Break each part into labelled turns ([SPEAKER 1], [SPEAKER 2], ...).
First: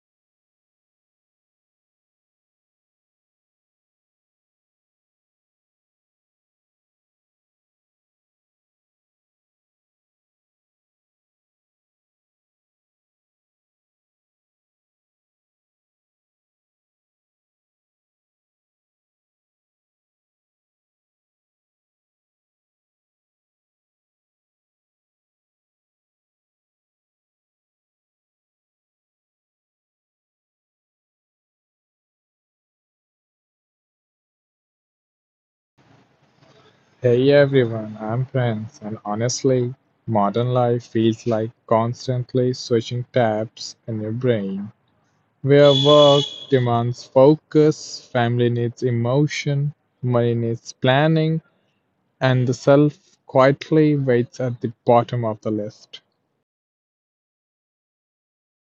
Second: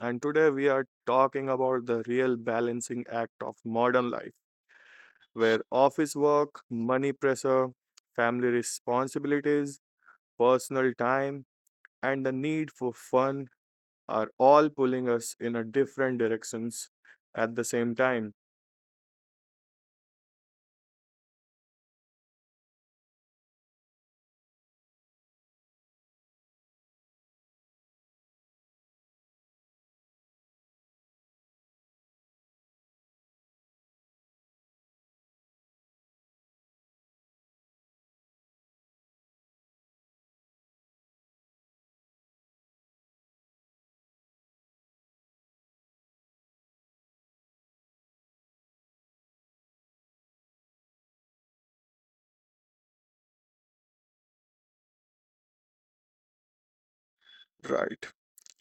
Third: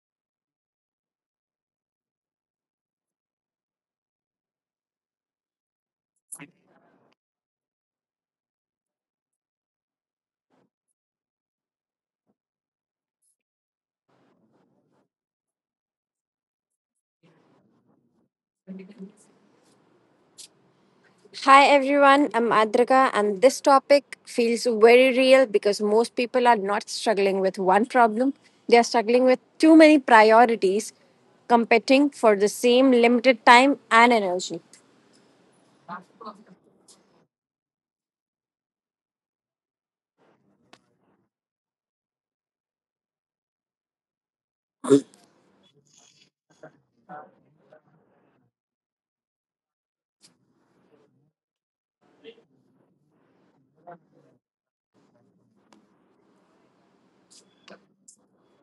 [SPEAKER 1] and today we are talking about the real balancing act of modern life, where office work, money pressure, family responsibilities, personal time, and the need for fun are all pulling us in a different directions at the same time.
[SPEAKER 2] Hi everyone, I'm Adrika, and this topic feels very real because most people are not struggling with one problem. They are struggling with too many priorities competing for the same limited time and energy.
[SPEAKER 3] Hey everyone, I'm Prince, and honestly, modern life feels like constantly switching tabs in your brain. Where work demands focus, family needs emotion, money needs planning, and the self quietly waits at the bottom of the list.
[SPEAKER 1] Right.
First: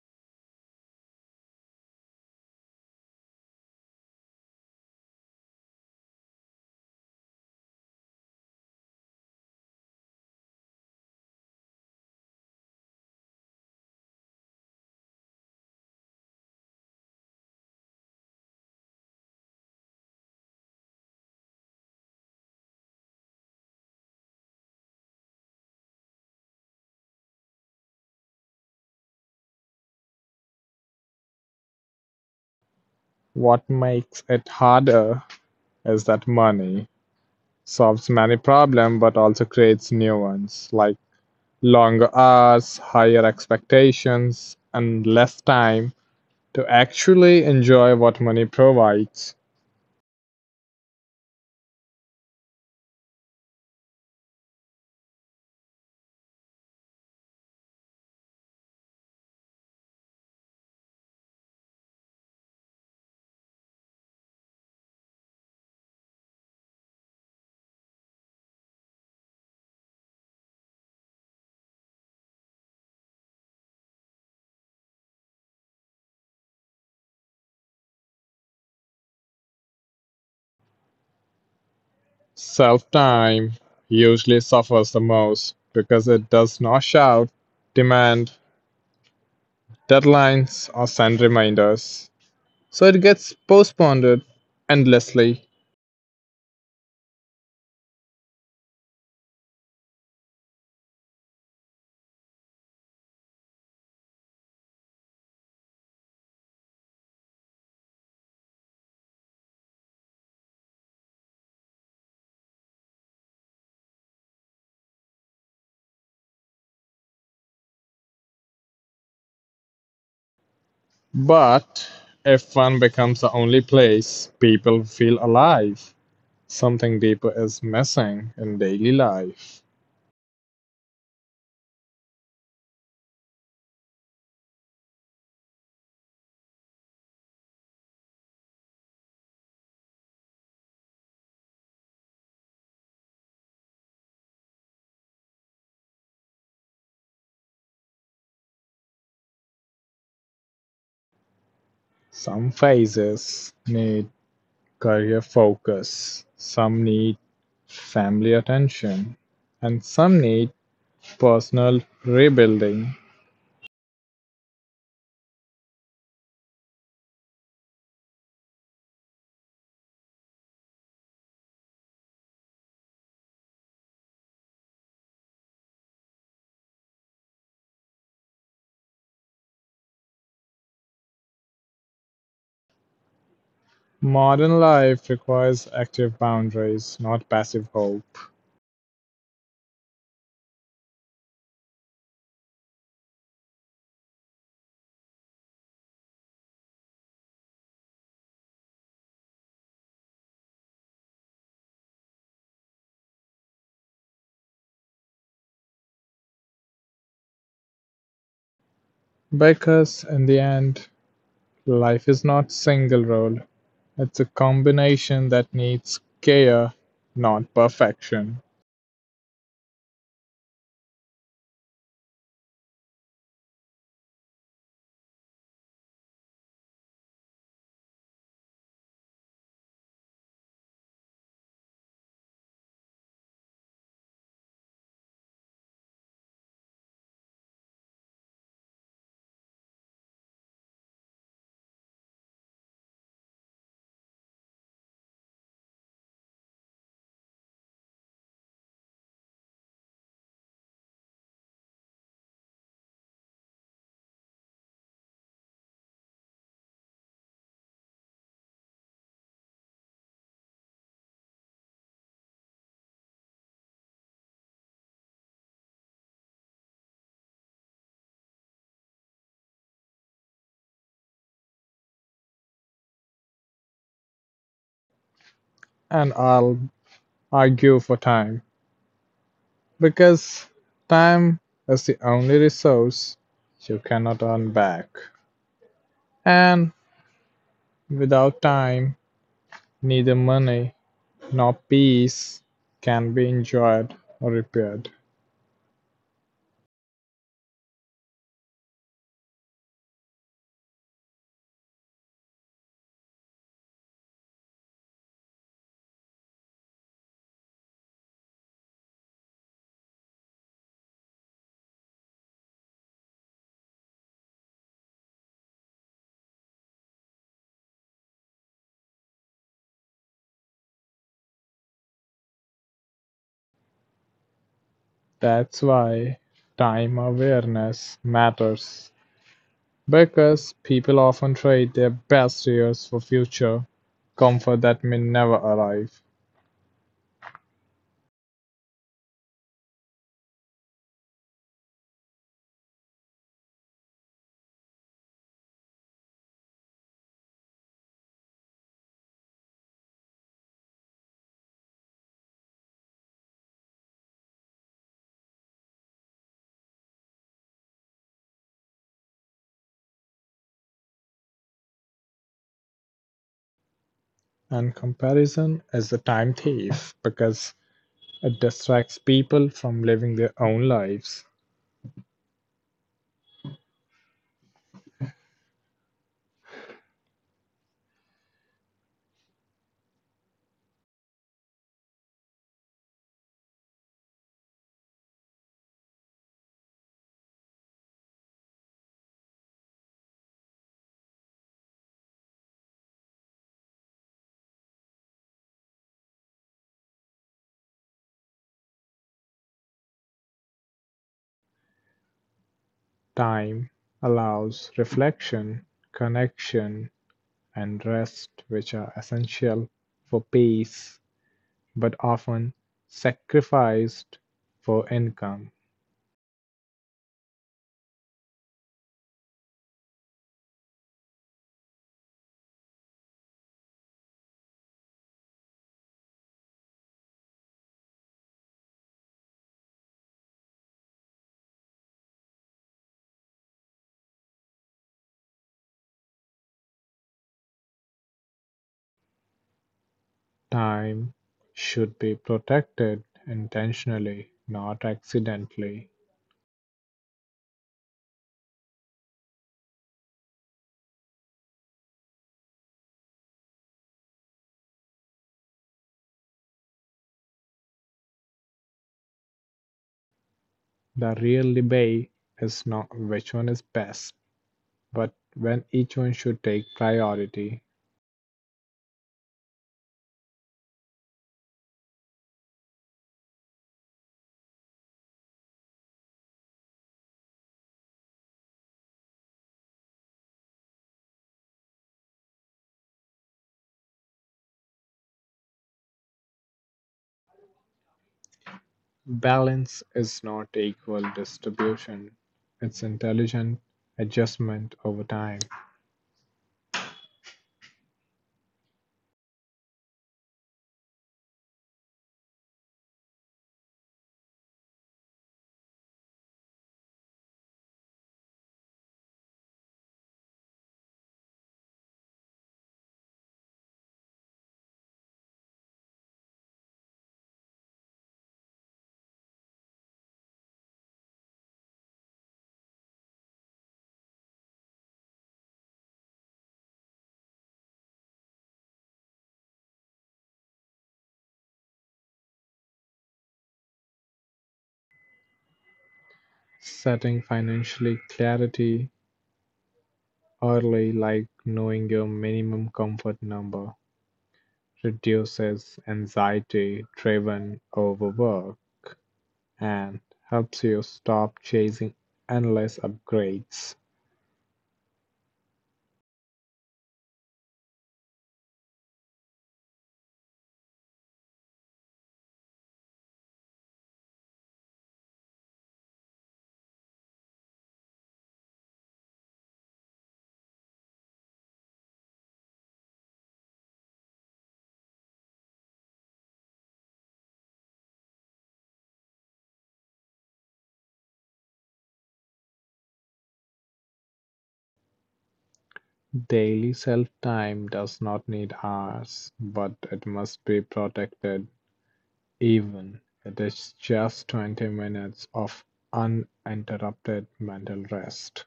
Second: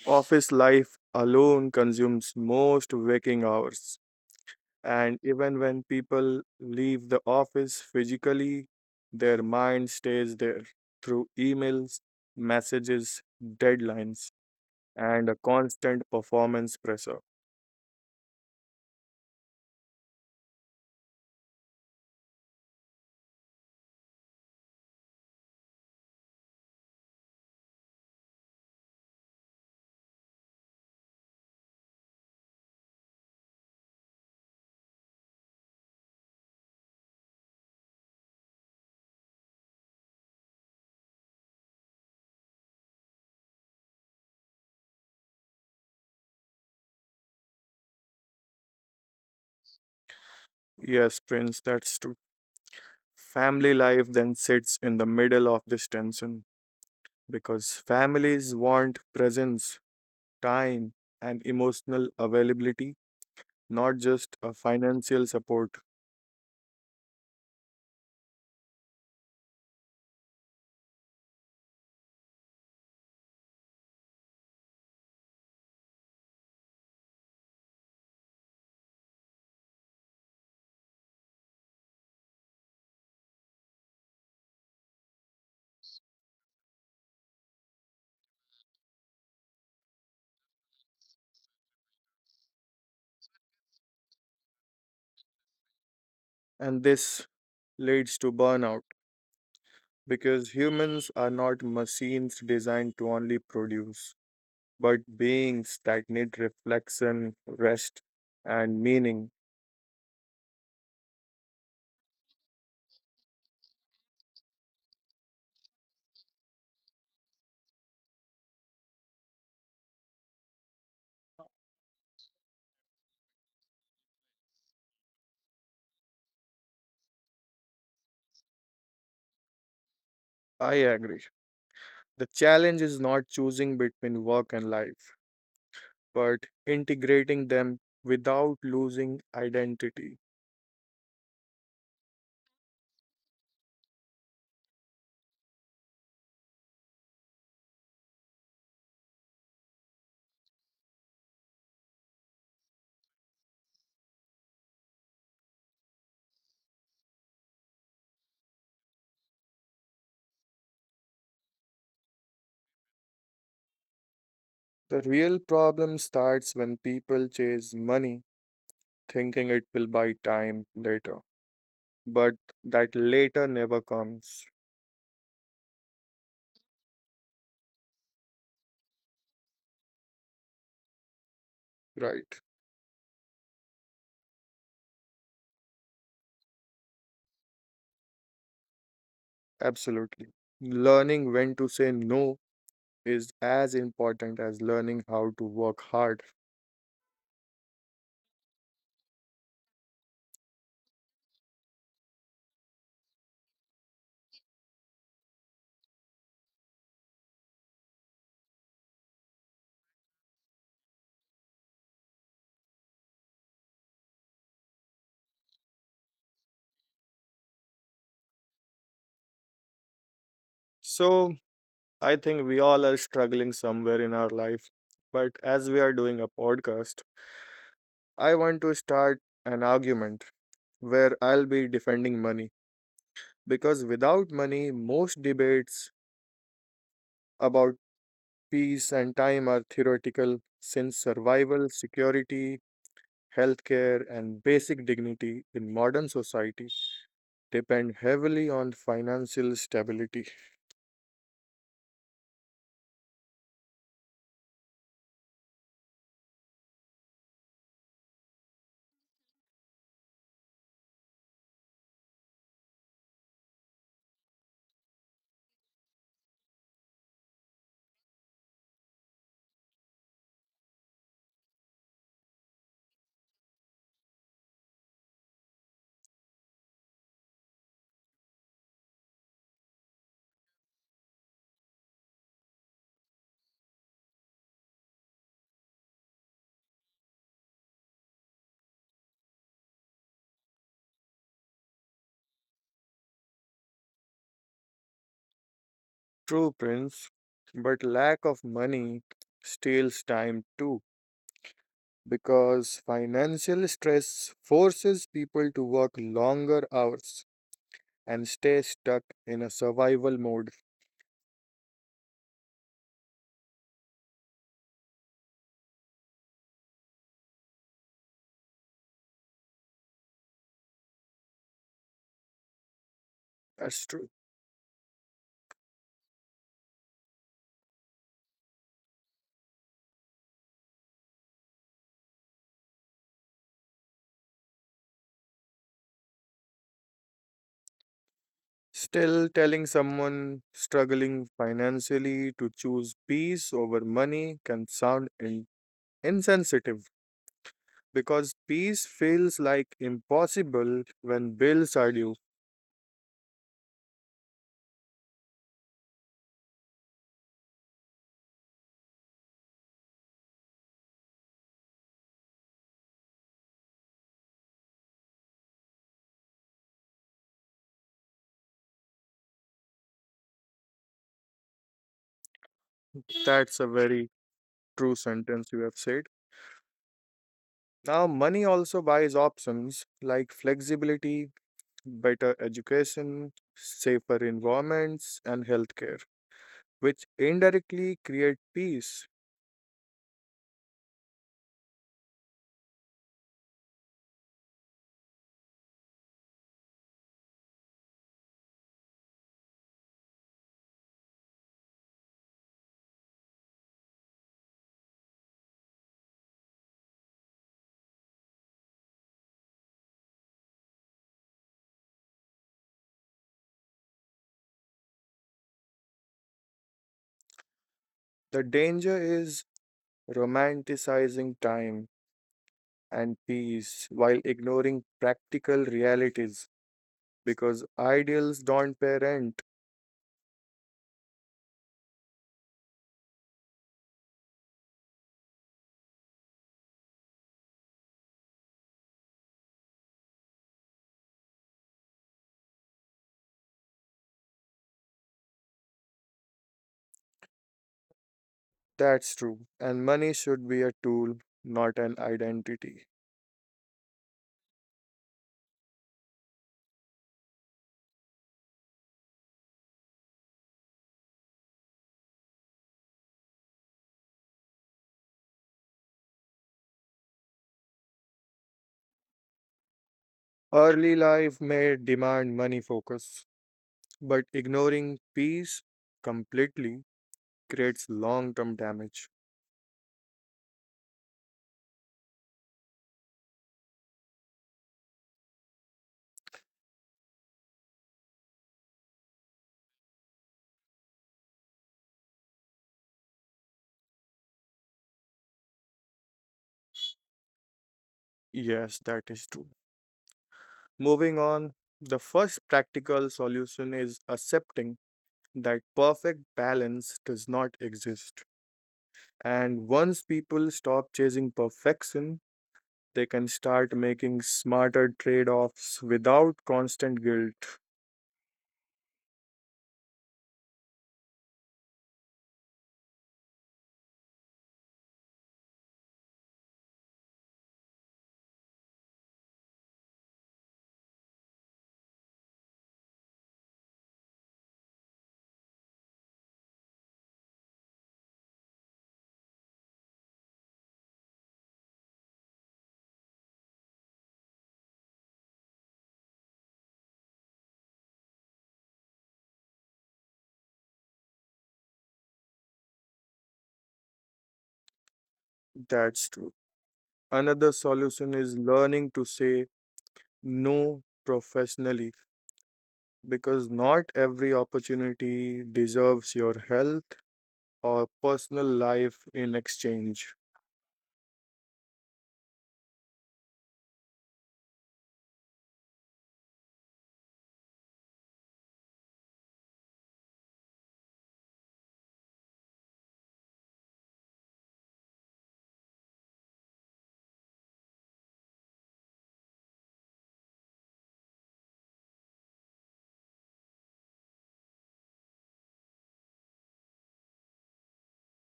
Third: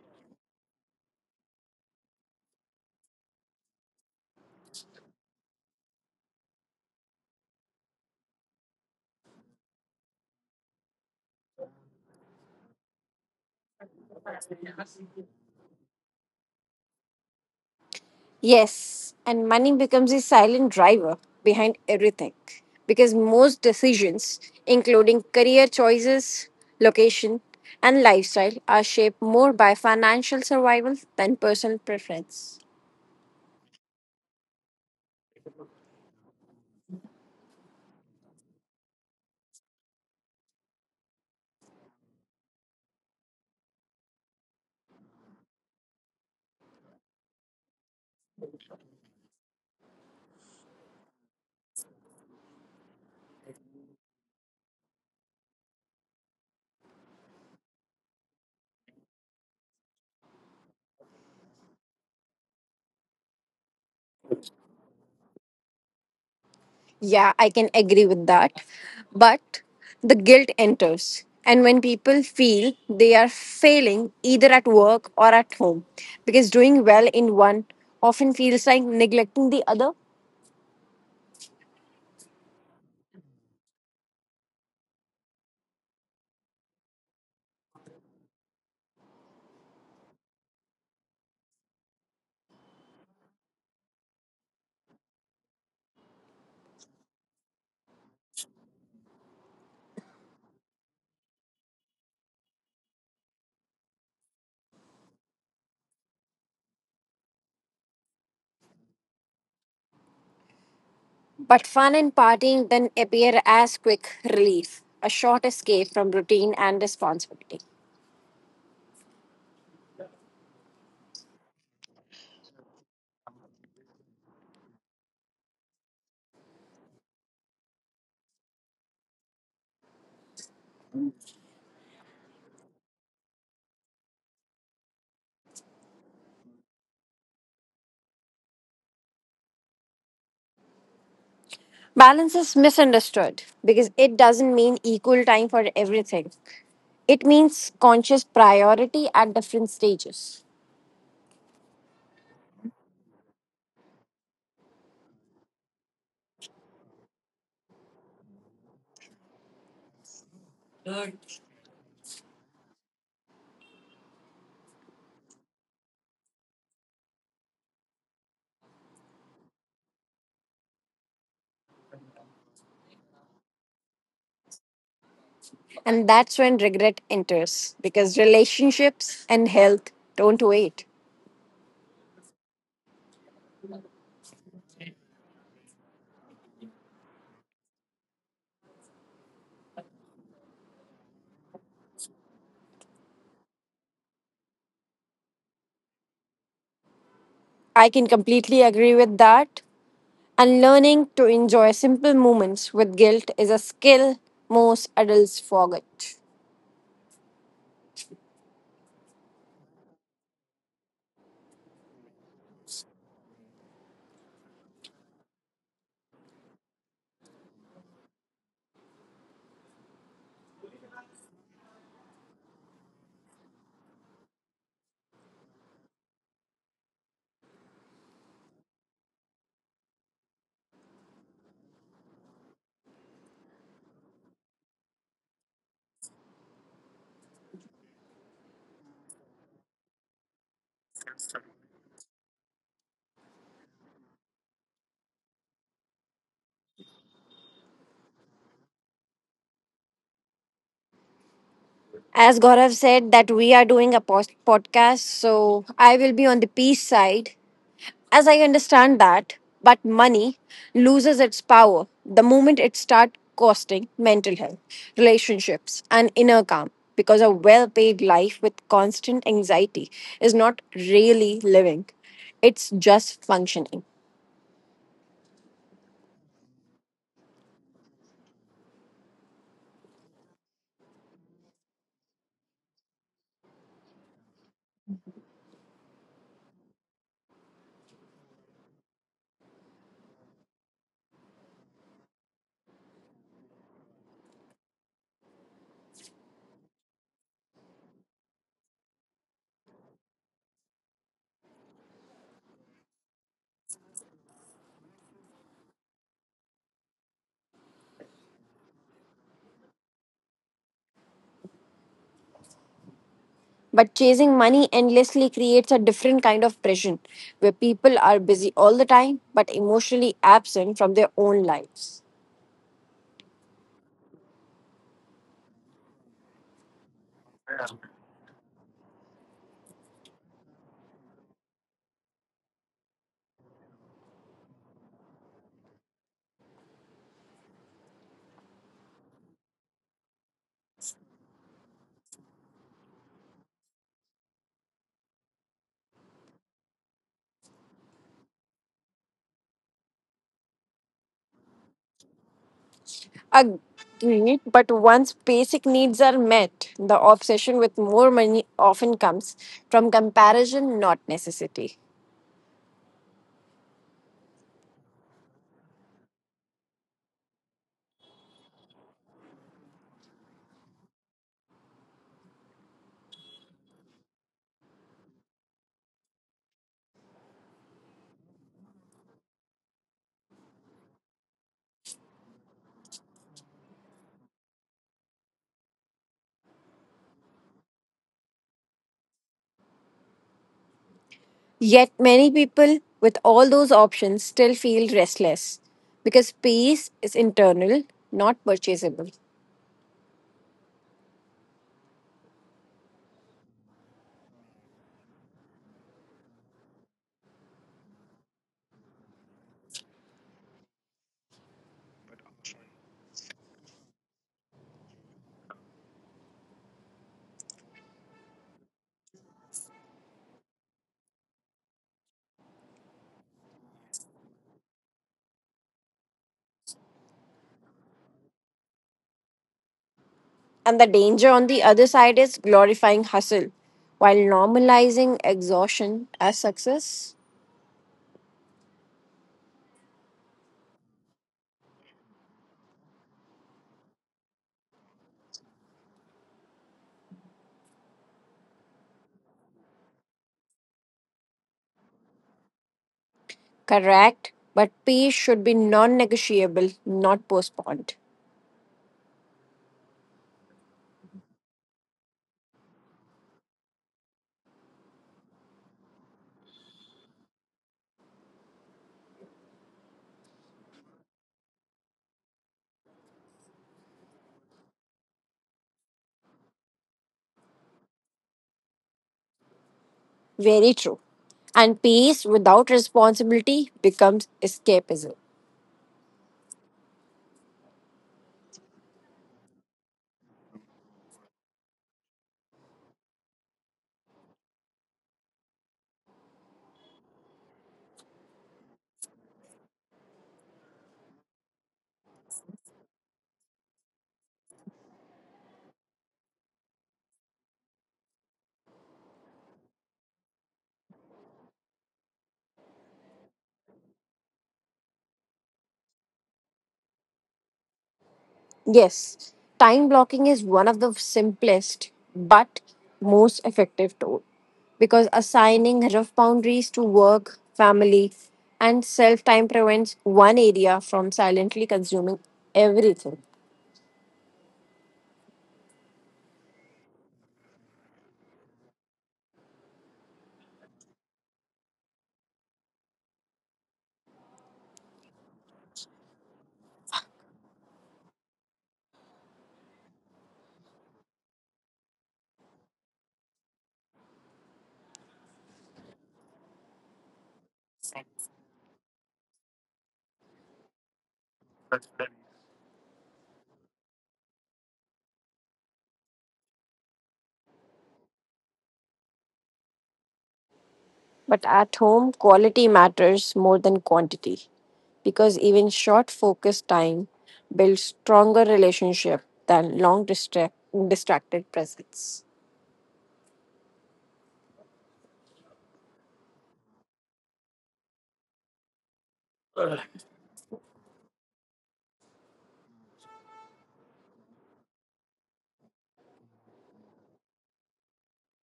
[SPEAKER 1] Office life alone consumes most waking hours, and even when people leave the office physically, their mind stays there through emails, messages, deadlines, and a constant performance pressure.
[SPEAKER 2] Yes, and money becomes a silent driver behind everything because most decisions, including career choices, location, and lifestyle, are shaped more by financial survival than personal preference.
[SPEAKER 3] What makes it harder is that money solves many problems but also creates new ones, like longer hours, higher expectations, and less time to actually enjoy what money provides.
[SPEAKER 1] Yes, Prince, that's true. Family life then sits in the middle of this tension because families want presence, time, and emotional availability, not just a financial support.
[SPEAKER 2] Yeah, I can agree with that. But the guilt enters. And when people feel they are failing either at work or at home, because doing well in one often feels like neglecting the other,
[SPEAKER 3] Self-time usually suffers the most because it does not shout, demand deadlines, or send reminders. So it gets postponed endlessly.
[SPEAKER 1] And this leads to burnout because humans are not machines designed to only produce, but beings that need reflection, rest, and meaning.
[SPEAKER 2] but fun and partying then appear as quick relief, a short escape from routine and responsibility.
[SPEAKER 3] But if fun becomes the only place people feel alive, something deeper is missing in daily life.
[SPEAKER 1] I agree. The challenge is not choosing between work and life, but integrating them without losing identity.
[SPEAKER 2] Balance is misunderstood because it doesn't mean equal time for everything, it means conscious priority at different stages.
[SPEAKER 3] Some phases need career focus, some need family attention, and some need personal rebuilding.
[SPEAKER 1] The real problem starts when people chase money, thinking it will buy time later, but that later never comes.
[SPEAKER 2] And that's when regret enters because relationships and health don't wait.
[SPEAKER 1] Right,
[SPEAKER 3] Modern life requires active boundaries, not passive hope.
[SPEAKER 1] absolutely, learning when to say no is as important as learning how to work hard.
[SPEAKER 2] I can completely agree with that. And learning to enjoy simple moments with guilt is a skill most adults forget.
[SPEAKER 3] Because in the end, life is not single role. It's a combination that needs care, not perfection.
[SPEAKER 1] So, I think we all are struggling somewhere in our life. But as we are doing a podcast, I want to start an argument where I'll be defending money because without money, most debates about peace and time are theoretical since survival, security, healthcare, and basic dignity in modern society depend heavily on financial stability.
[SPEAKER 2] As Gaurav said, that we are doing a podcast, so I will be on the peace side. As I understand that, but money loses its power the moment it starts costing mental health, relationships, and inner calm. Because a well paid life with constant anxiety is not really living, it's just functioning.
[SPEAKER 3] And I'll argue for time. Because time is the only resource you cannot earn back. And without time, neither money nor peace can be enjoyed or repaired.
[SPEAKER 1] True, Prince, but lack of money steals time too, because financial stress forces people to work longer hours and stay stuck in a survival mode.
[SPEAKER 2] But chasing money endlessly creates a different kind of pressure where people are busy all the time but emotionally absent from their own lives.
[SPEAKER 1] That's true.
[SPEAKER 3] That's why time awareness matters. Because people often trade their best years for future comfort that may never arrive.
[SPEAKER 1] Still, telling someone struggling financially to choose peace over money can sound insensitive because peace feels like impossible when bills are due.
[SPEAKER 2] Agreed, but once basic needs are met, the obsession with more money often comes from comparison, not necessity.
[SPEAKER 3] And comparison is a time thief because it distracts people from living their own lives.
[SPEAKER 1] That's a very true sentence you have said. Now, money also buys options like flexibility, better education, safer environments, and healthcare, which indirectly create peace.
[SPEAKER 2] Yet, many people with all those options still feel restless because peace is internal, not purchasable.
[SPEAKER 3] Time allows reflection, connection, and rest which are essential for peace but often sacrificed for income.
[SPEAKER 1] The danger is romanticizing time and peace while ignoring practical realities because ideals don't pay rent.
[SPEAKER 2] And the danger on the other side is glorifying hustle while normalizing exhaustion as success.
[SPEAKER 3] Time should be protected intentionally, not accidentally.
[SPEAKER 1] That's true. And money should be a tool, not an identity.
[SPEAKER 2] Correct, but peace should be non negotiable, not postponed.
[SPEAKER 3] The real debate is not which one is best, but when each one should take priority.
[SPEAKER 1] Early life may demand money focus, but ignoring peace completely creates long term damage.
[SPEAKER 2] Very true. And peace without responsibility becomes escapism.
[SPEAKER 3] Balance is not equal distribution, it's intelligent adjustment over time.
[SPEAKER 1] Yes, that is true. Moving on, the first practical solution is accepting that perfect balance does not exist. And once people stop chasing perfection, they can start making smarter trade offs without constant guilt.
[SPEAKER 2] Yes, time blocking is one of the simplest but most effective tool because assigning rough boundaries to work, family, and self time prevents one area from silently consuming everything.
[SPEAKER 3] Setting financially clarity early, like knowing your minimum comfort number, reduces anxiety driven overwork and helps you stop chasing endless upgrades.
[SPEAKER 1] That's true. Another solution is learning to say no professionally because not every opportunity deserves your health or personal life in exchange.
[SPEAKER 2] But at home, quality matters more than quantity because even short focused time builds stronger relationship than distracted presence.
[SPEAKER 3] Daily self time does not need hours, but it must be protected, even it is just 20 minutes of uninterrupted mental rest.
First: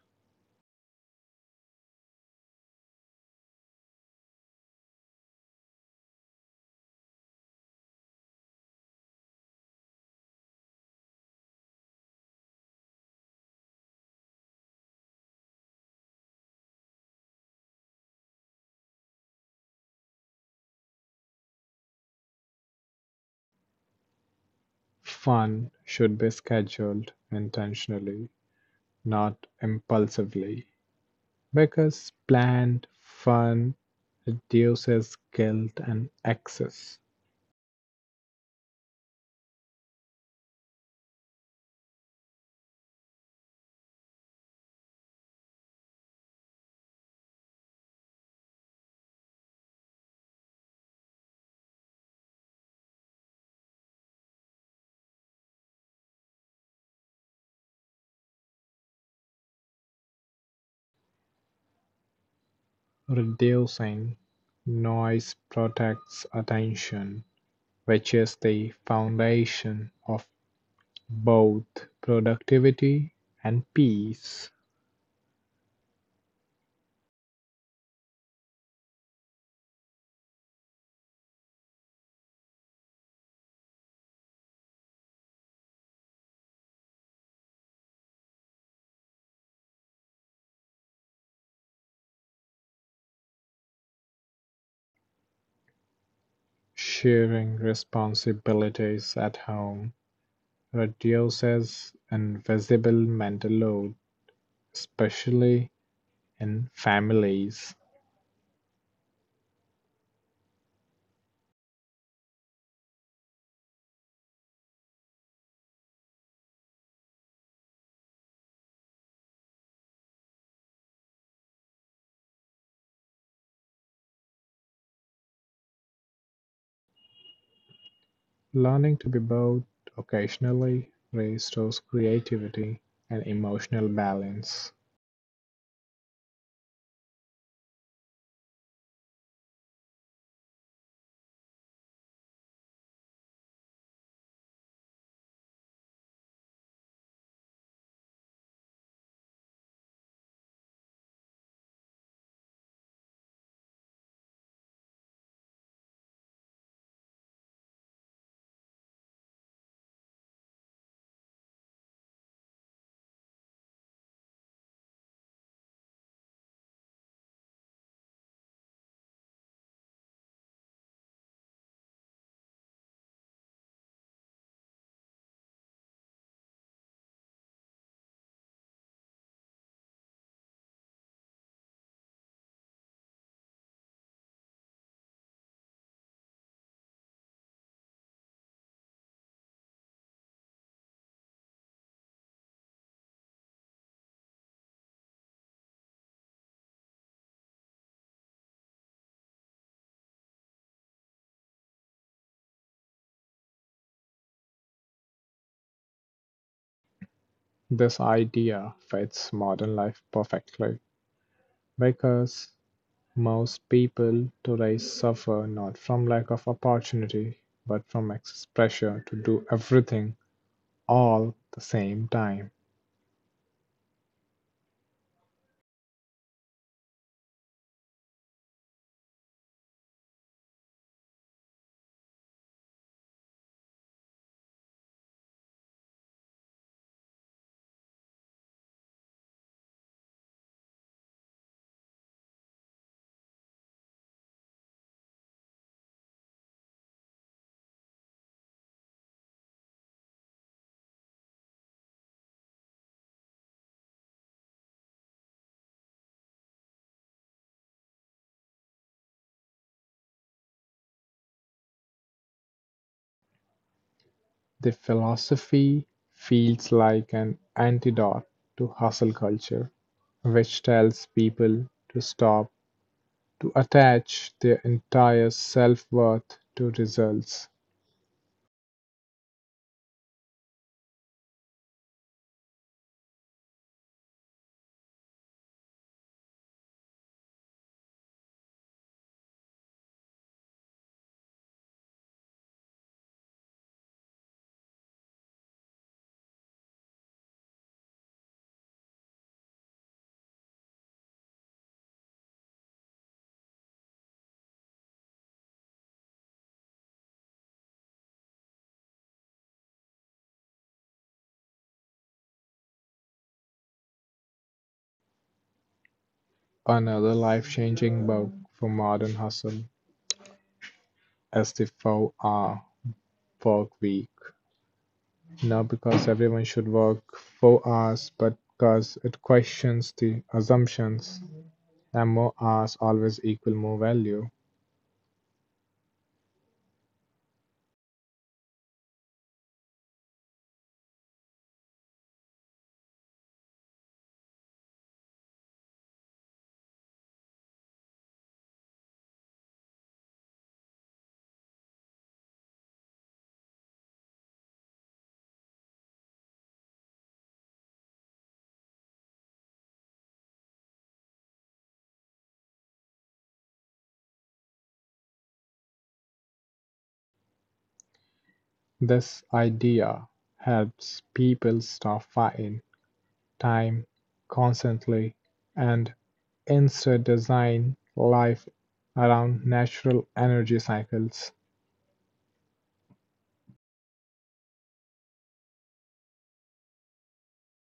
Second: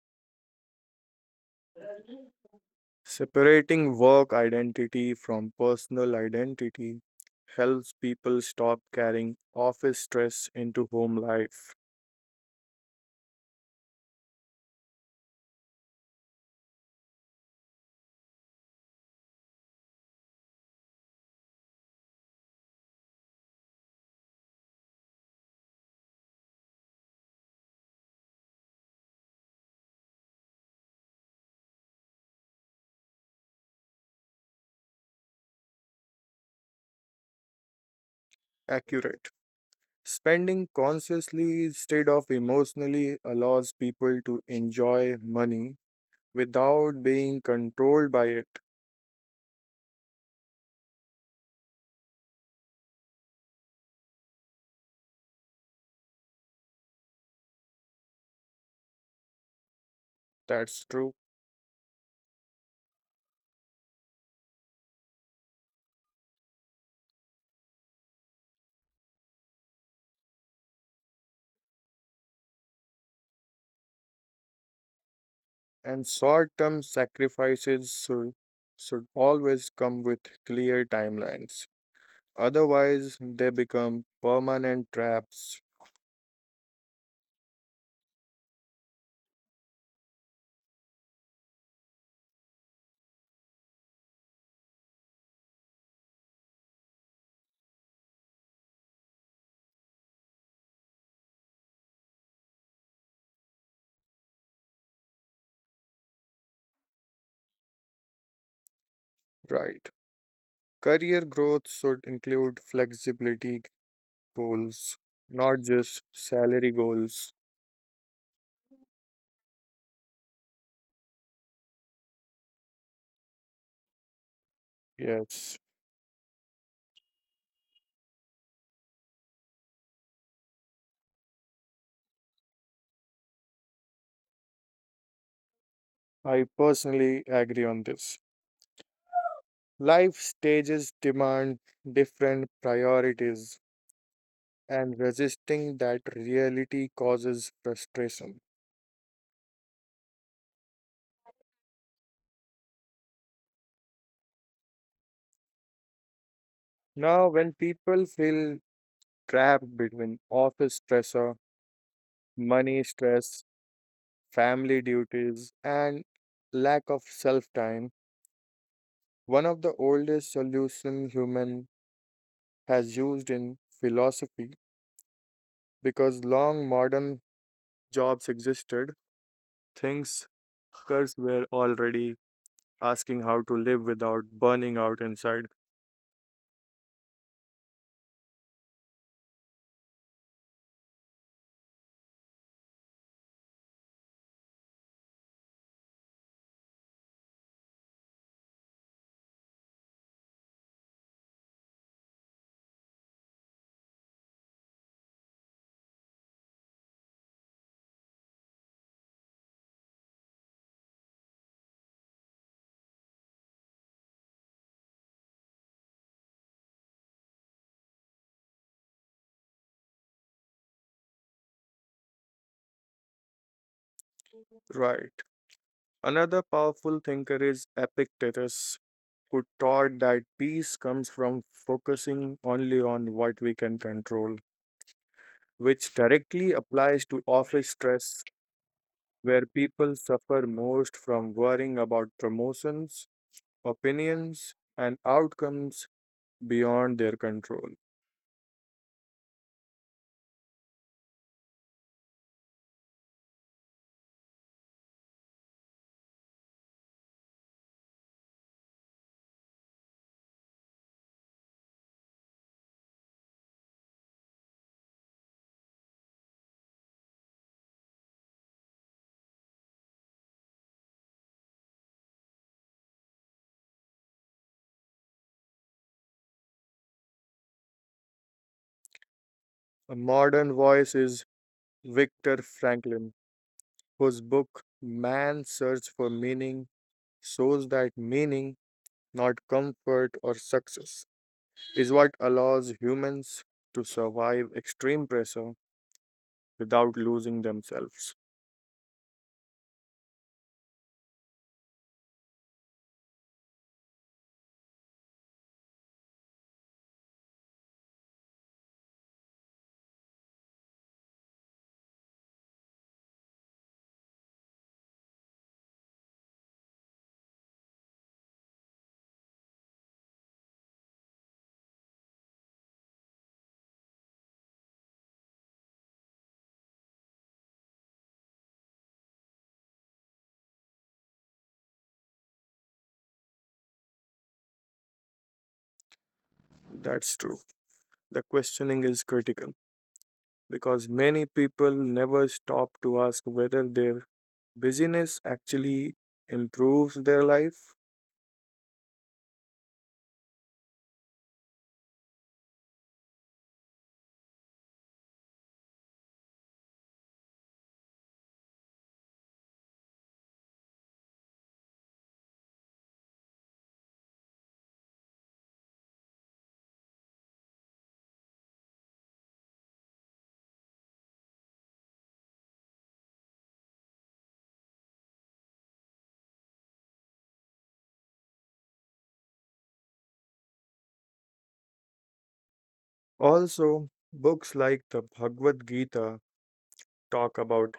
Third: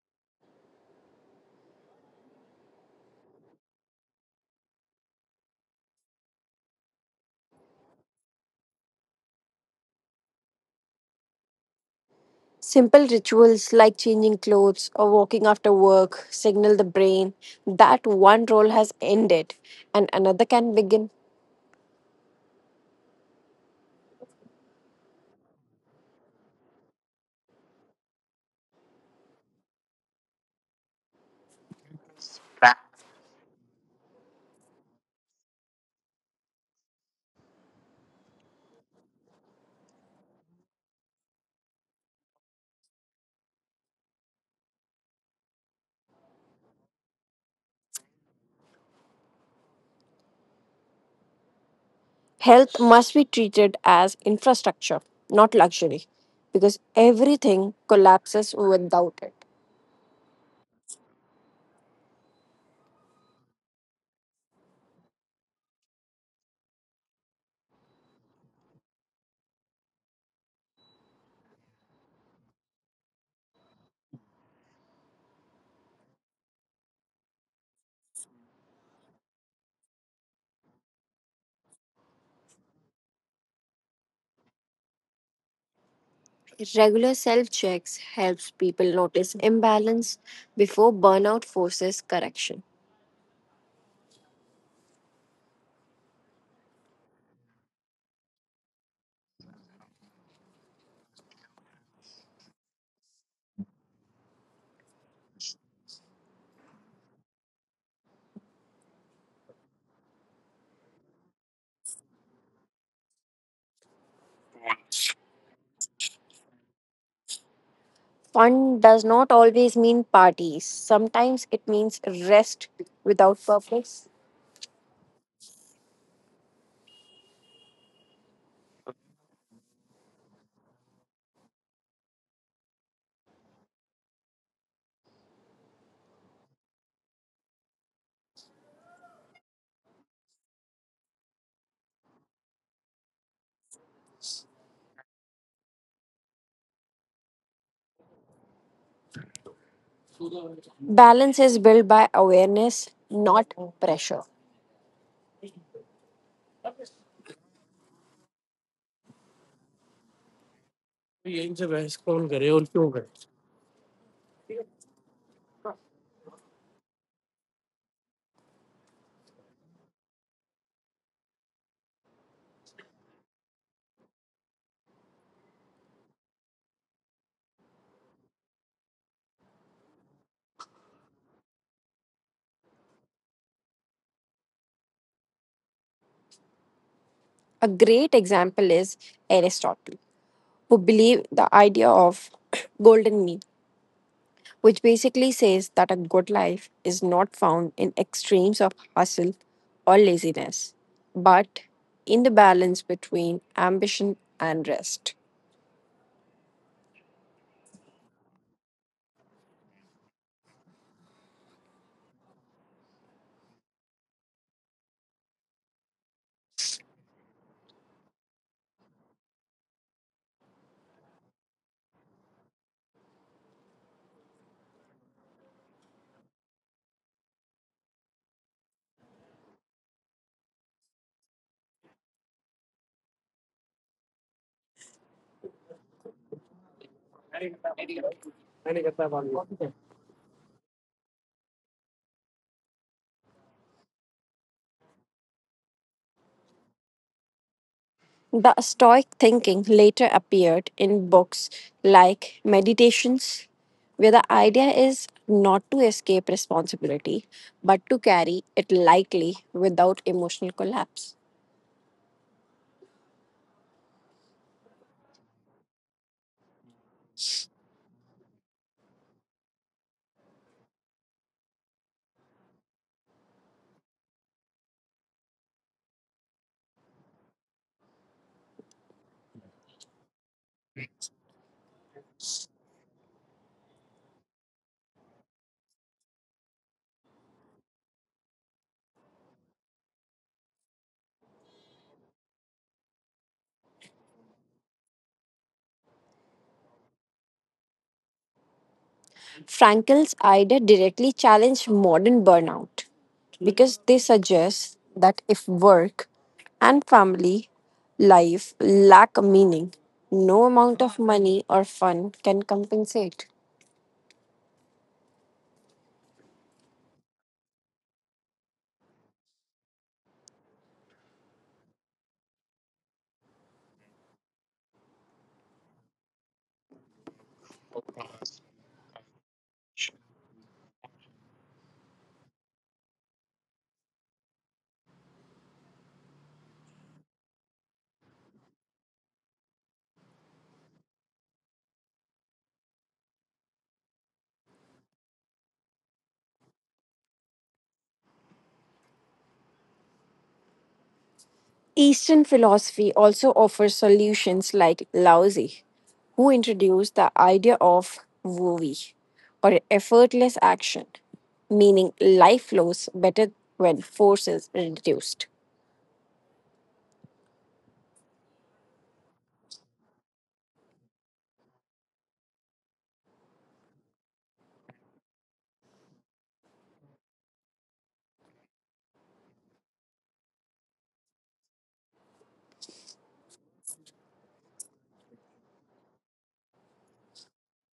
[SPEAKER 1] Separating work identity from personal identity helps people stop carrying office stress into home life.
[SPEAKER 2] Simple rituals like changing clothes or walking after work signal the brain that one role has ended and another can begin.
[SPEAKER 3] Fun should be scheduled intentionally, not impulsively. Because planned fun reduces guilt and excess,
[SPEAKER 1] Accurate. Spending consciously instead of emotionally allows people to enjoy money without being controlled by it.
[SPEAKER 2] Health must be treated as infrastructure, not luxury, because everything collapses without it.
[SPEAKER 1] That's true.
[SPEAKER 3] reducing noise protects attention, which is the foundation of both productivity and peace.
[SPEAKER 1] And short term should always come with clear timelines. Otherwise, they become permanent traps,
[SPEAKER 2] Regular self checks helps people notice imbalance before burnout forces correction.
[SPEAKER 3] Sharing responsibilities at home reduces invisible mental load, especially in families.
[SPEAKER 1] right? Career growth should include flexibility goals, not just salary goals.
[SPEAKER 2] Fun does not always mean parties. Sometimes it means rest without purpose.
[SPEAKER 1] Yes,
[SPEAKER 3] Learning to be bored occasionally restores creativity and emotional balance.
[SPEAKER 1] I personally agree on this. Life stages demand different priorities, and resisting that reality causes frustration.
[SPEAKER 2] Balance is built by awareness, not pressure.
[SPEAKER 1] Now, when people feel trapped between office pressure, money stress, family duties, and lack of self time. One of the oldest solutions human has used in philosophy because long modern jobs existed, things workers were already asking how to live without burning out inside.
[SPEAKER 2] A great example is Aristotle, who believed the idea of golden mean, which basically says that a good life is not found in extremes of hustle or laziness, but in the balance between ambition and rest.
[SPEAKER 3] This idea fits modern life perfectly because most people today suffer not from lack of opportunity but from excess pressure to do everything all at the same time.
[SPEAKER 1] Right. Another powerful thinker is Epictetus, who taught that peace comes from focusing only on what we can control, which directly applies to office stress, where people suffer most from worrying about promotions, opinions, and outcomes beyond their control.
[SPEAKER 2] The Stoic thinking later appeared in books like Meditations, where the idea is not to escape responsibility, but to carry it lightly without emotional collapse.
[SPEAKER 3] The philosophy feels like an antidote to hustle culture, which tells people to stop to attach their entire self-worth to results.
[SPEAKER 1] A modern voice is Viktor Franklin, whose book Man's Search for Meaning shows that meaning, not comfort or success, is what allows humans to survive extreme pressure without losing themselves.
[SPEAKER 2] Frankel's idea directly challenged modern burnout because they suggest that if work and family life lack a meaning, no amount of money or fun can compensate.
[SPEAKER 3] Another life-changing book for modern hustle is the four-hour workweek. Not because everyone should work 4 hours, but because it questions the assumptions that more hours always equal more value.
[SPEAKER 1] That's true. The questioning is critical because many people never stop to ask whether their busyness actually improves their life.
[SPEAKER 2] Eastern philosophy also offers solutions like Laozi, who introduced the idea of Wu Wei, or effortless action, meaning life flows better when force is reduced.
[SPEAKER 3] This idea helps people stop fighting time constantly and instead design life around natural energy cycles.
[SPEAKER 1] Also, books like the Bhagavad Gita talk about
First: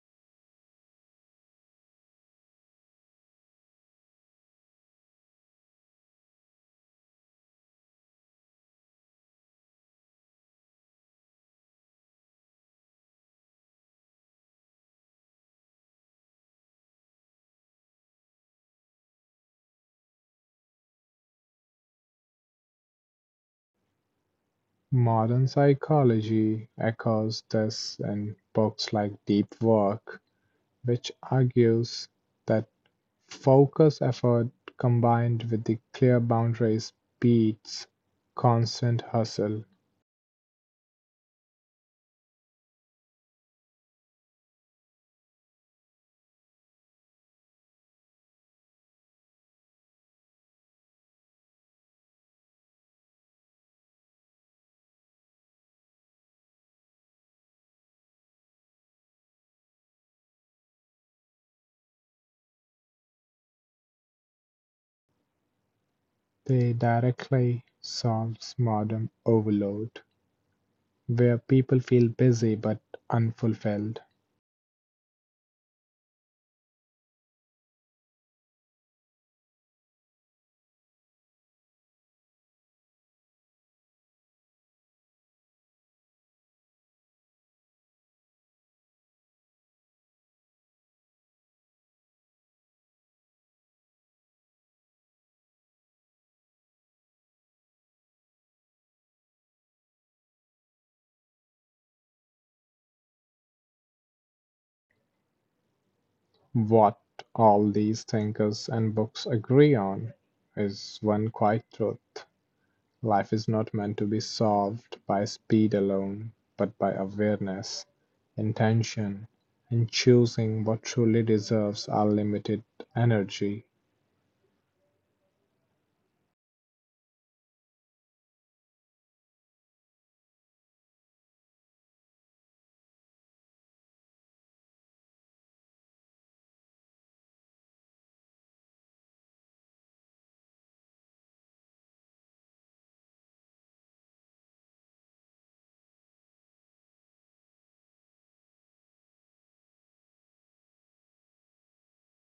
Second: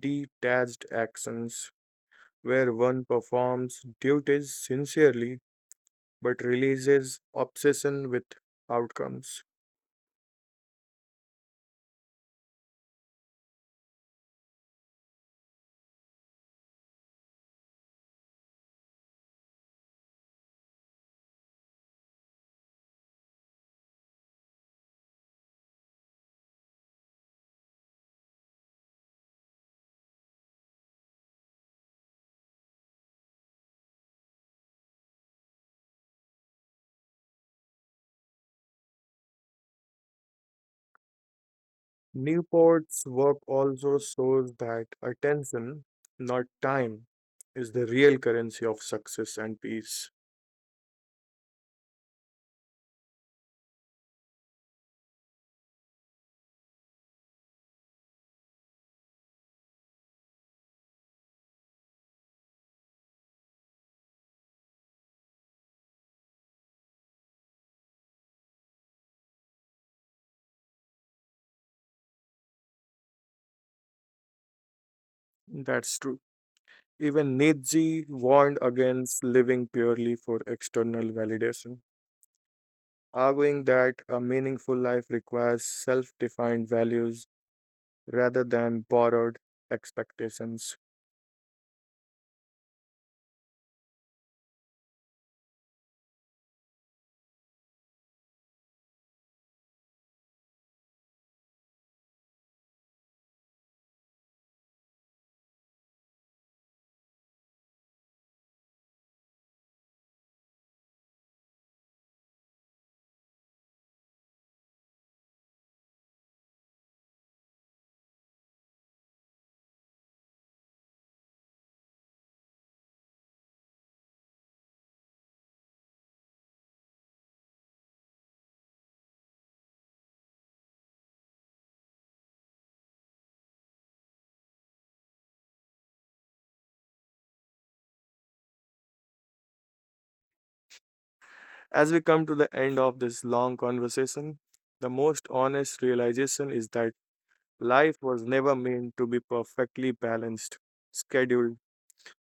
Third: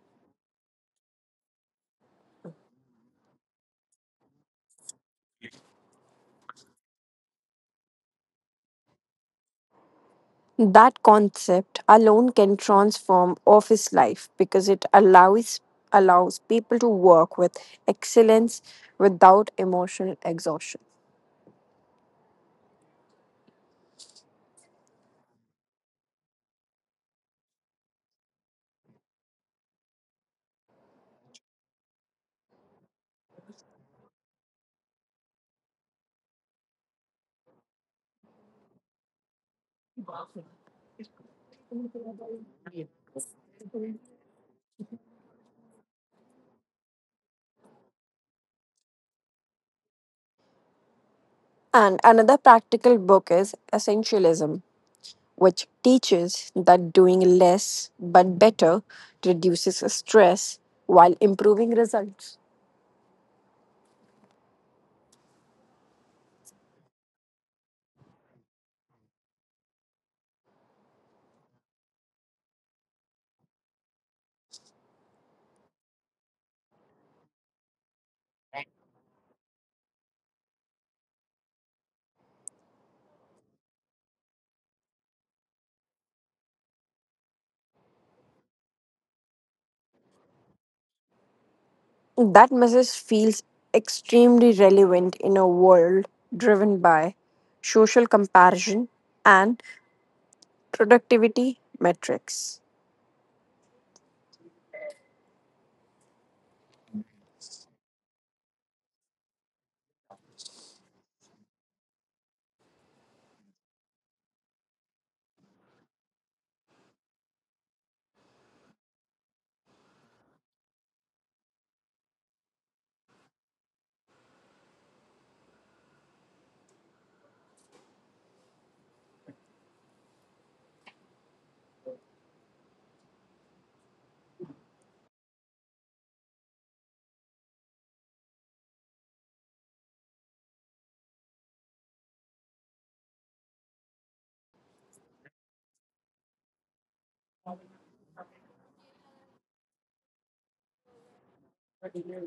[SPEAKER 1] detached actions where one performs duties sincerely but releases obsession with outcomes.
[SPEAKER 2] That concept alone can transform office life because it allows people to work with excellence without emotional exhaustion.
[SPEAKER 3] Modern psychology echoes this in books like Deep Work, which argues that focused effort combined with the clear boundaries beats constant hustle.
[SPEAKER 1] Newport's work also shows that attention, not time, is the real currency of success and peace.
[SPEAKER 2] And another practical book is Essentialism, which teaches that doing less but better reduces stress while improving results.
[SPEAKER 3] They directly solves modern overload, where people feel busy but unfulfilled.
[SPEAKER 1] That's true. Even Nietzsche warned against living purely for external validation, arguing that a meaningful life requires self defined values rather than borrowed expectations.
[SPEAKER 2] That message feels extremely relevant in a world driven by social comparison and productivity metrics.
[SPEAKER 3] What all these thinkers and books agree on is one quiet truth: life is not meant to be solved by speed alone, but by awareness, intention, and choosing what truly deserves our limited energy.
[SPEAKER 1] As we come to the end of this long conversation, the most honest realization is that life was never meant to be perfectly balanced, scheduled,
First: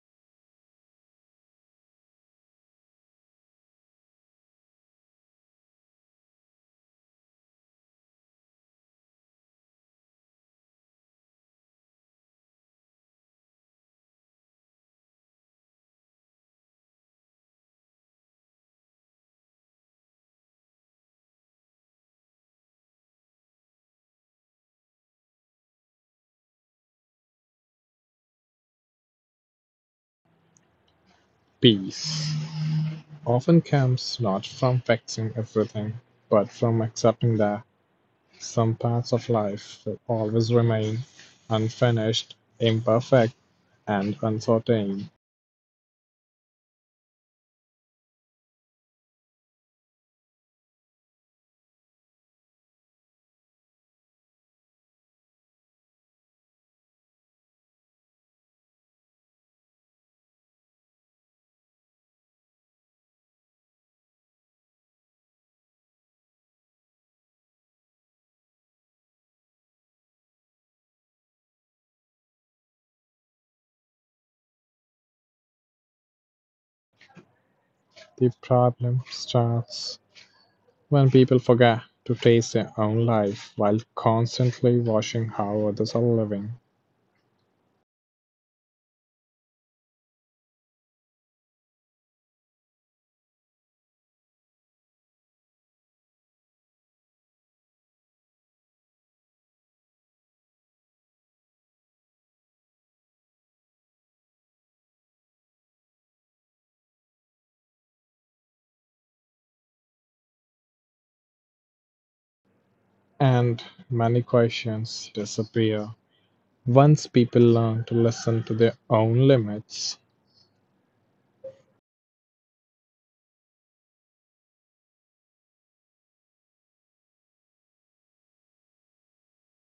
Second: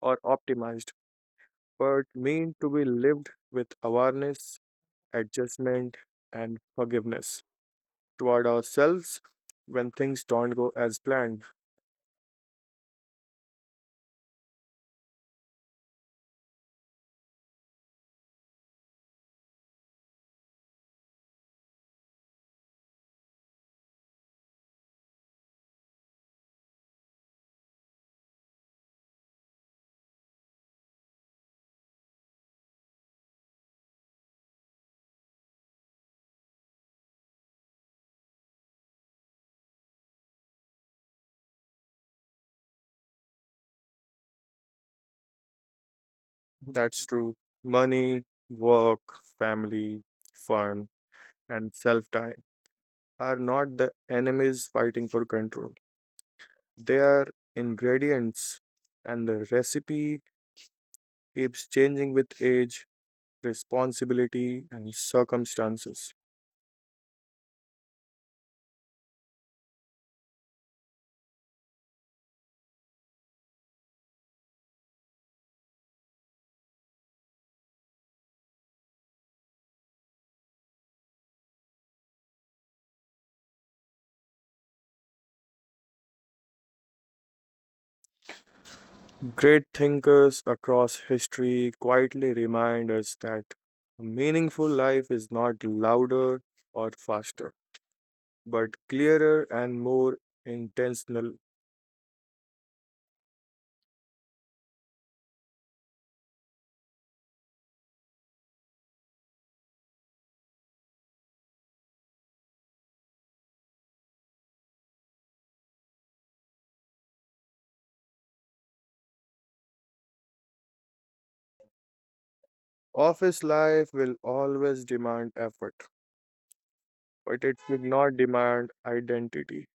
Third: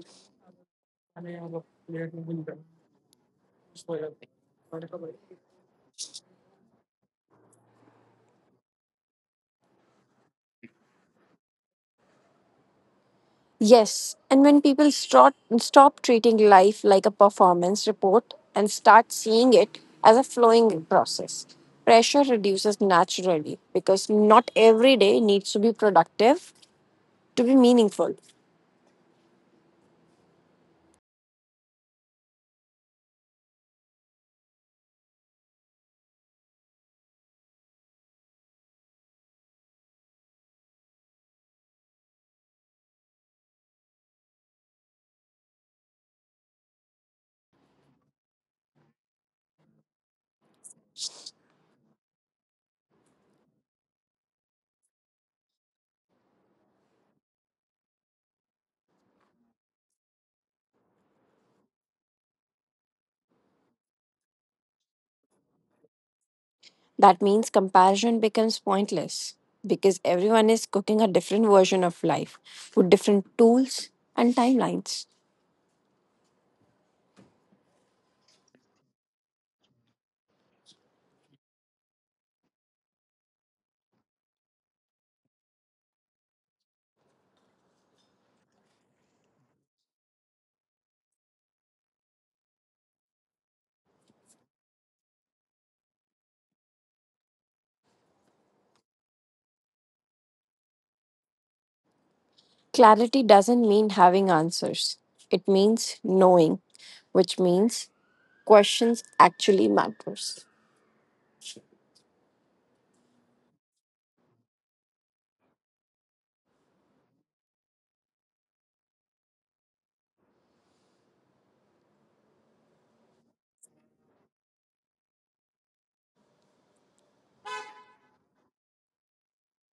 [SPEAKER 1] or optimized, but meant to be lived with awareness, adjustment, and forgiveness toward ourselves when things don't go as planned.
[SPEAKER 2] Yes, and when people stop treating life like a performance report and start seeing it as a flowing process, pressure reduces naturally because not every day needs to be productive to be meaningful.
[SPEAKER 3] Peace often comes not from fixing everything, but from accepting that some parts of life will always remain unfinished, imperfect, and uncertain.
[SPEAKER 1] That's true. Money, work, family, fun, and self time are not the enemies fighting for control. They are ingredients, and the recipe keeps changing with age, responsibility, and circumstances.
[SPEAKER 2] That means comparison becomes pointless because everyone is cooking a different version of life with different tools and timelines.
[SPEAKER 3] The problem starts when people forget to taste their own life while constantly watching how others are living,
[SPEAKER 1] Great thinkers across history quietly remind us that a meaningful life is not louder or faster, but clearer and more intentional.
[SPEAKER 2] Clarity doesn't mean having answers. It means knowing which means questions actually matters.
[SPEAKER 3] and many questions disappear. Once people learn to listen to their own limits,
[SPEAKER 1] Office life will always demand effort, but it will not demand identity.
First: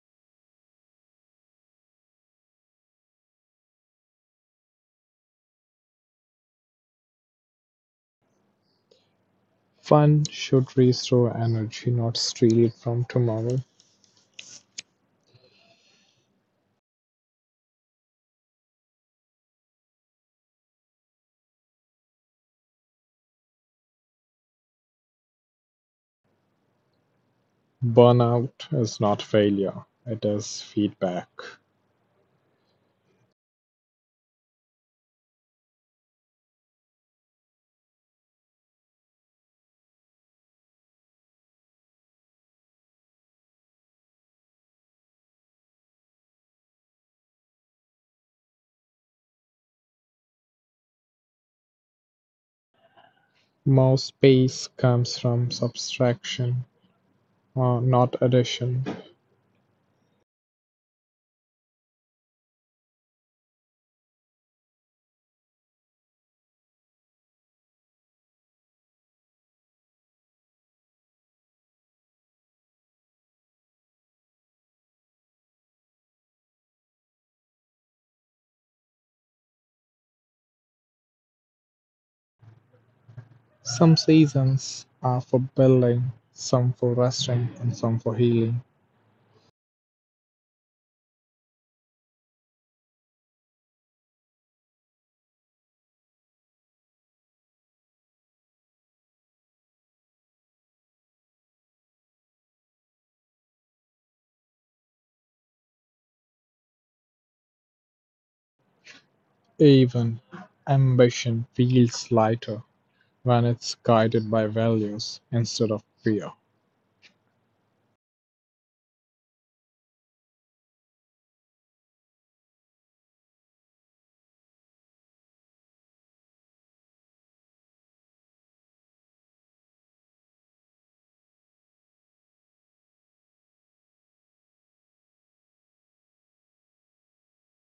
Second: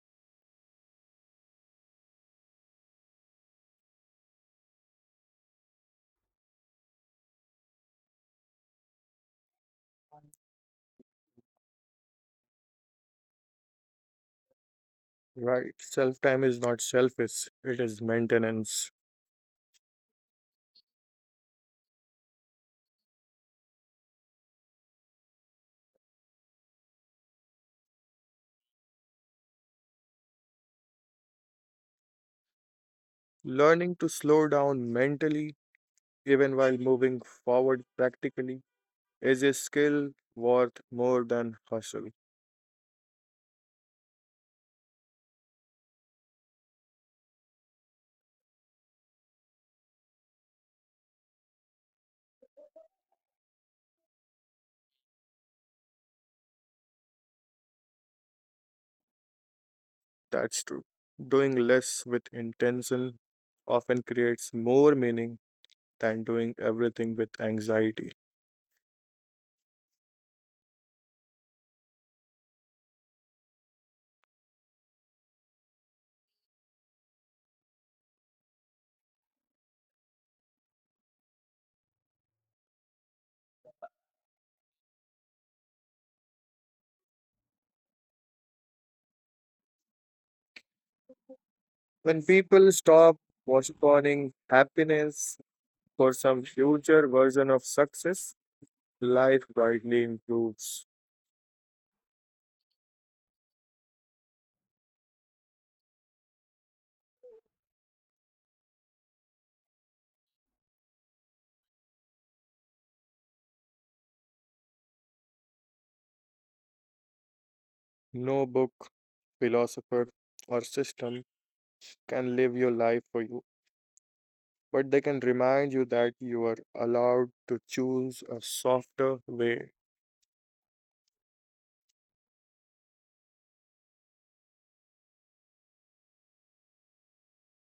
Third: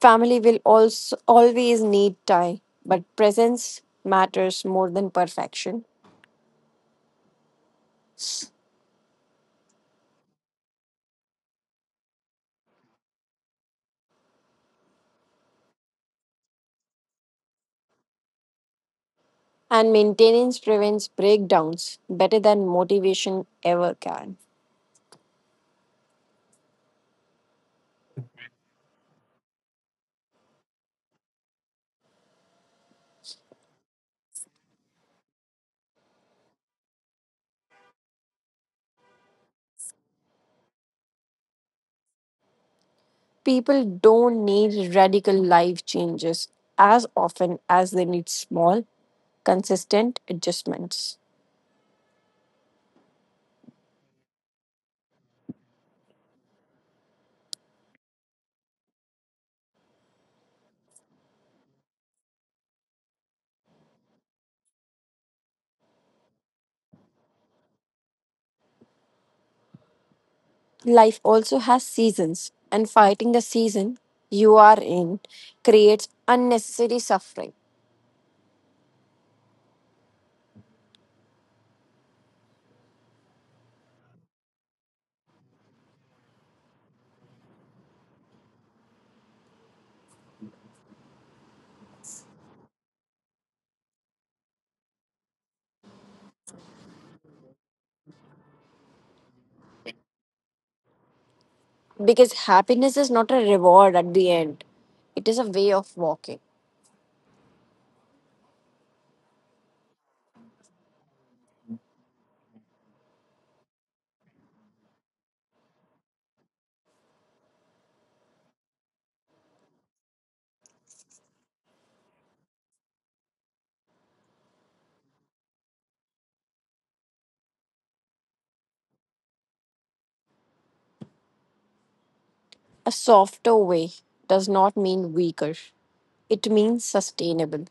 [SPEAKER 2] Family will also always need time, but presence matters more than perfection.
[SPEAKER 3] fun should restore energy, not steal it from tomorrow.
[SPEAKER 1] Right? Self time is not selfish, it is maintenance.
[SPEAKER 2] And maintenance prevents breakdowns better than motivation ever can.
[SPEAKER 3] Burnout is not failure, it is feedback.
[SPEAKER 1] Learning to slow down mentally, even while moving forward practically, is a skill worth more than hustle.
[SPEAKER 2] People don't need radical life changes as often as they need small, consistent adjustments.
[SPEAKER 3] More space comes from subtraction, or not addition.
[SPEAKER 1] That's true. Doing less with intention often creates more meaning than doing everything with anxiety.
[SPEAKER 2] Life also has seasons, and fighting the season you are in creates unnecessary suffering
[SPEAKER 3] Some seasons are for building, some for resting, and some for healing.
[SPEAKER 1] When people stop postponing happiness for some future version of success, life greatly improves.
[SPEAKER 2] because happiness is not a reward at the end, it is a way of walking.
[SPEAKER 3] Even ambition feels lighter when it's guided by values instead of fear.
[SPEAKER 1] No book, philosopher, or system can live your life for you, but they can remind you that you are allowed to choose a softer way.
[SPEAKER 2] A softer way does not mean weaker, it means sustainable.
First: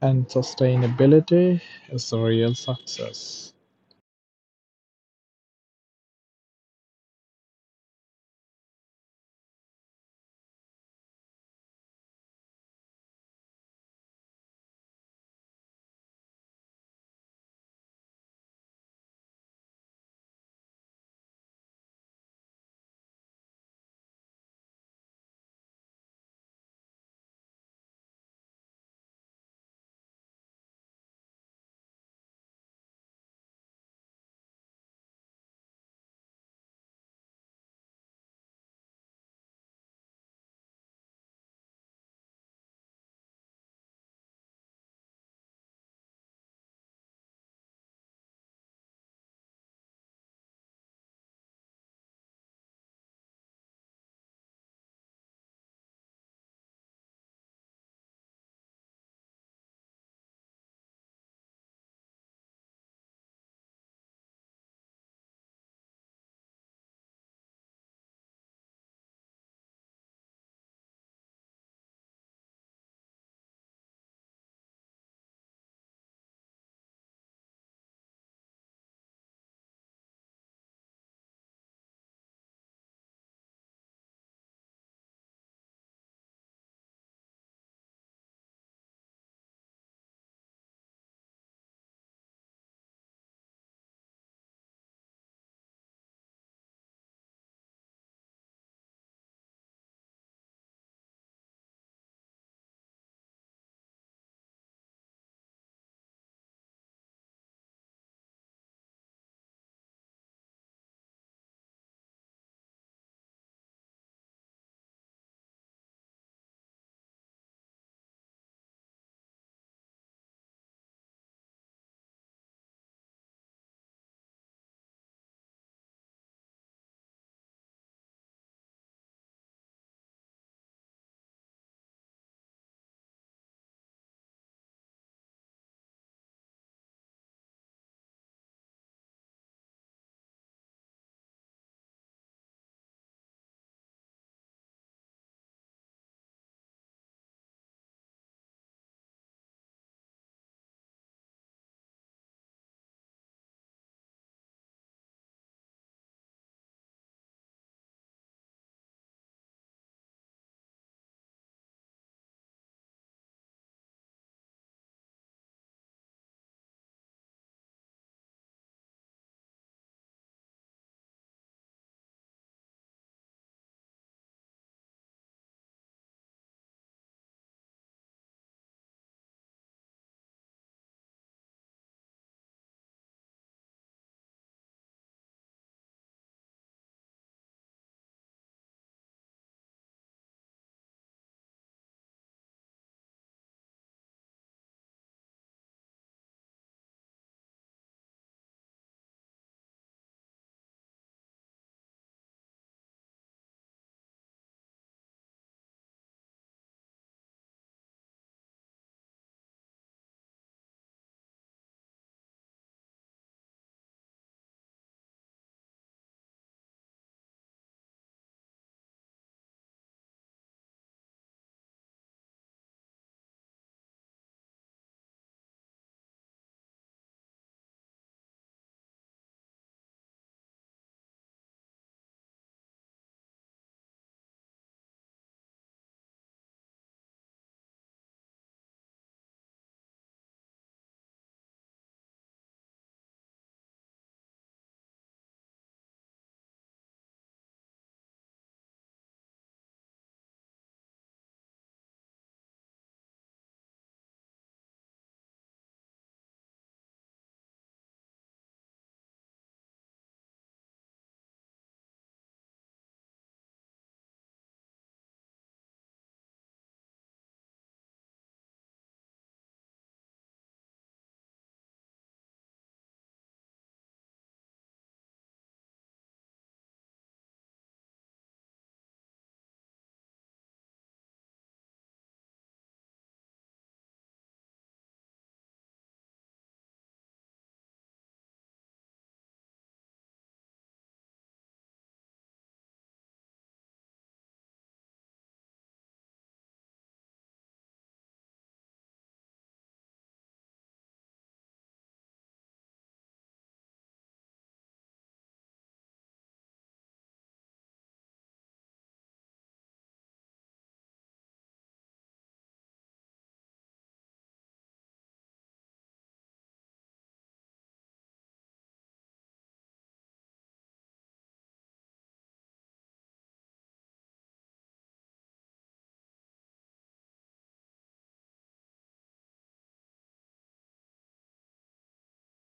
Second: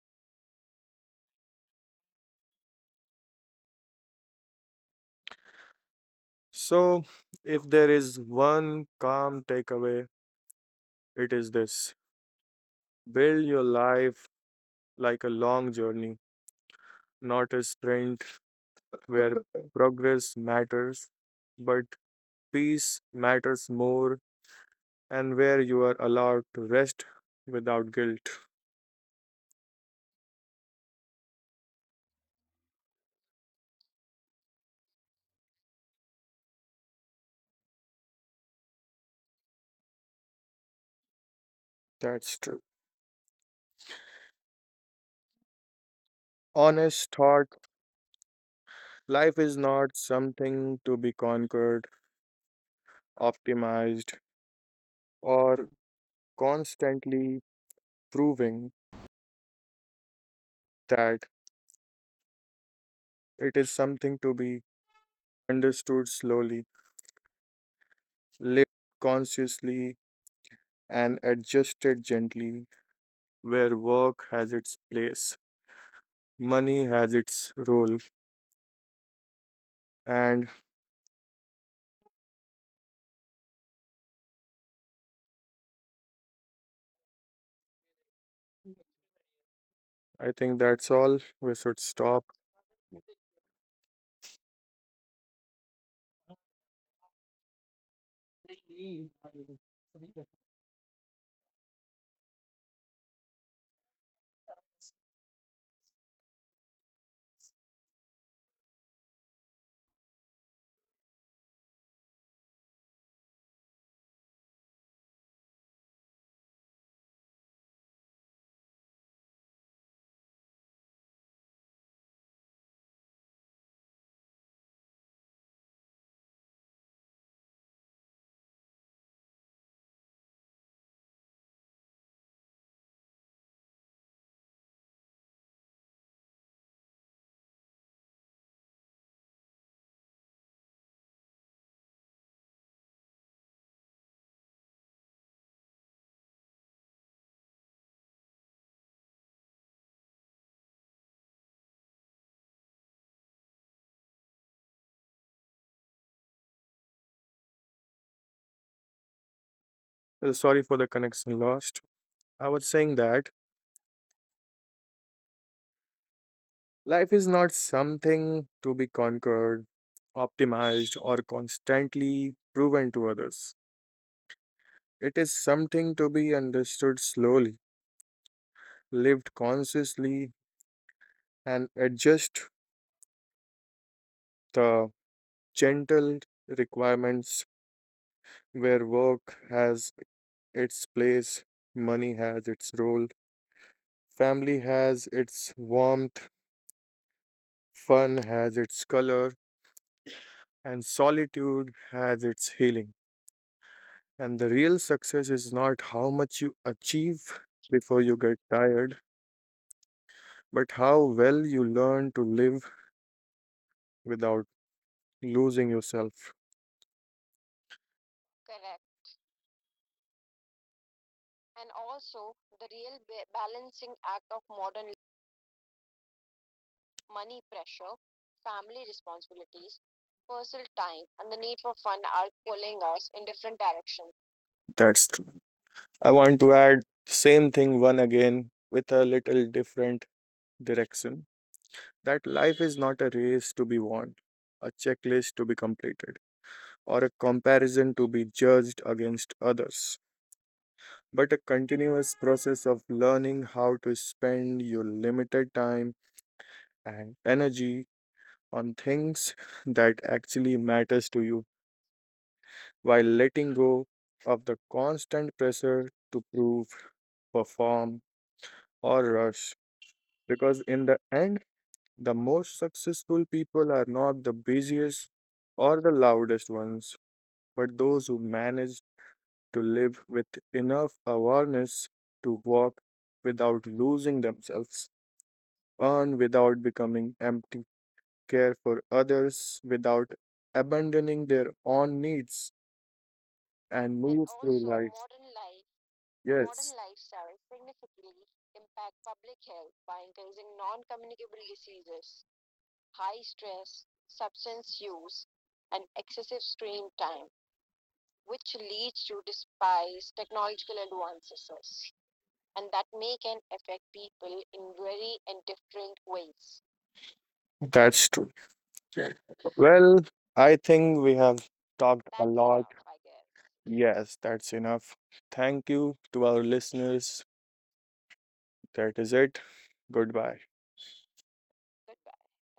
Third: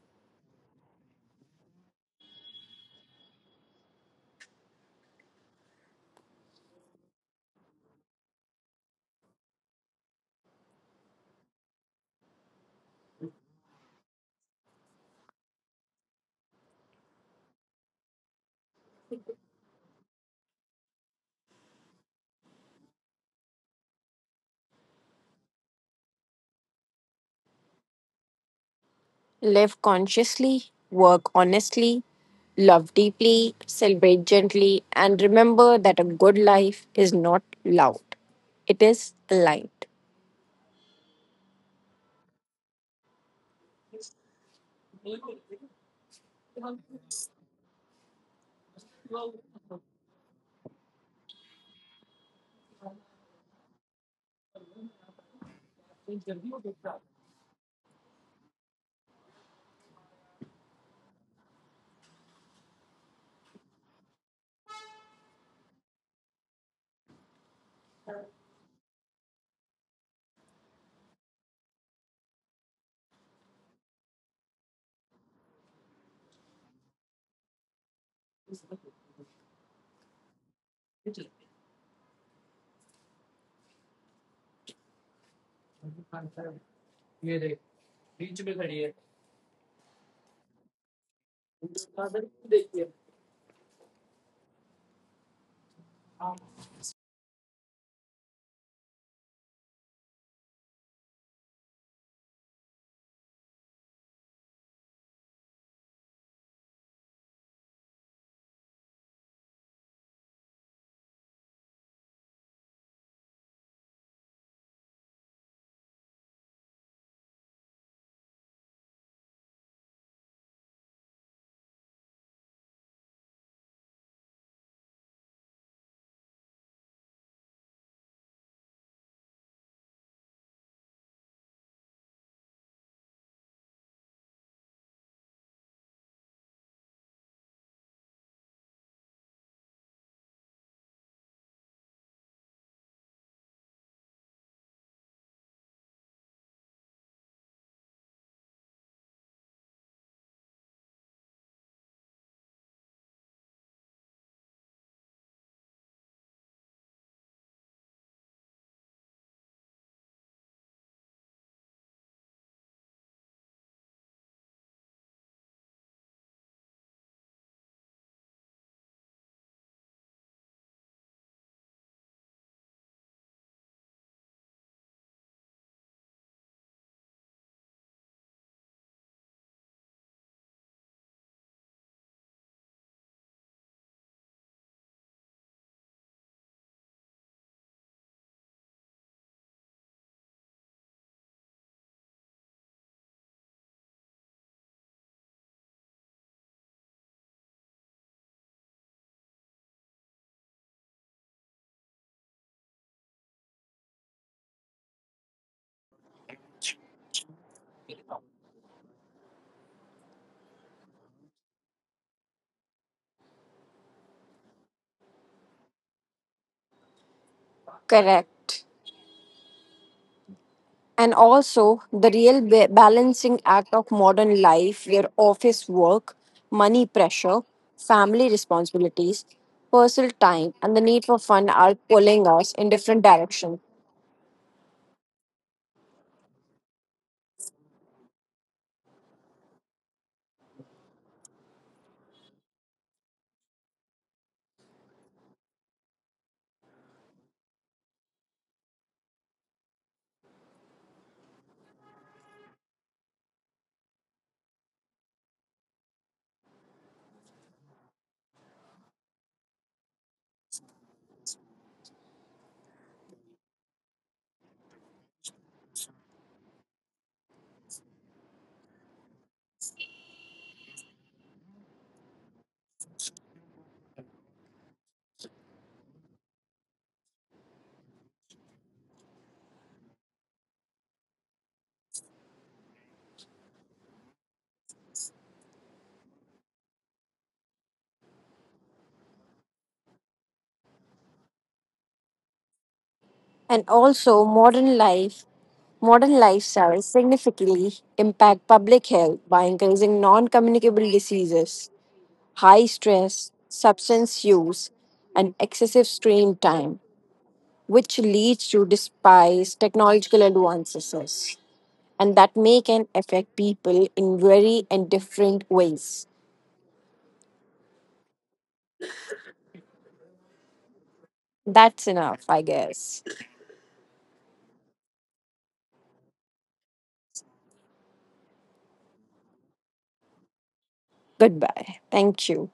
[SPEAKER 3] And sustainability is the real success.
[SPEAKER 1] So, if there is one calm takeaway, it is this: build your life like a long journey, not a sprint, where progress matters, but peace matters more, and where you are allowed to rest without guilt.
[SPEAKER 2] Live consciously, work honestly, love deeply, celebrate gently, and remember that a good life is not loud, it is light.
[SPEAKER 1] That's true. Honest thought: life is not something to be conquered, optimized, or constantly proving that, it is something to be understood slowly, lived consciously, and adjusted gently, where work has its place, money has its role, and I think that's all. We should stop. Uh, Sorry for the connection lost. I was saying that life is not something to be conquered, optimized, or constantly proven to others. It is something to be understood slowly, lived consciously, and adjust the gentle requirements where work has its place, money has its role, family has its warmth, fun has its color, and solitude has its healing. And the real success is not how much you achieve before you get tired, but how well you learn to live without losing yourself.
[SPEAKER 2] Correct. And also, the real balancing act of modern life, where office work, money pressure, family responsibilities, personal time, and the need for fun are pulling us in different directions.
[SPEAKER 1] That's true. I want to add same thing one again with a little different direction, that life is not a race to be won, a checklist to be completed, or a comparison to be judged against others, but a continuous process of learning how to spend your limited time and energy on things that actually matters to you, while letting go of the constant pressure to prove, perform or rush, because in the end the most successful people are not the busiest or the loudest ones, but those who manage to live with enough awareness to walk without losing themselves, earn without becoming empty, care for others without abandoning their own needs,
[SPEAKER 2] And
[SPEAKER 1] and move
[SPEAKER 2] also,
[SPEAKER 1] through life.
[SPEAKER 2] modern
[SPEAKER 1] Modern Yes,
[SPEAKER 2] lifestyles
[SPEAKER 1] modern,
[SPEAKER 2] significantly impact public health by increasing non-communicable diseases, high stress, substance use, and excessive screen time, which leads to despise technological advances. And that may can affect people in very and different ways.
[SPEAKER 1] that's true. Well, I think we have
[SPEAKER 2] That's
[SPEAKER 1] talked a
[SPEAKER 2] enough, I
[SPEAKER 1] lot. Guess.
[SPEAKER 2] guess.
[SPEAKER 1] Yes, that's enough. Thank you to our listeners. That is it. Goodbye.
[SPEAKER 2] Goodbye. Thank you.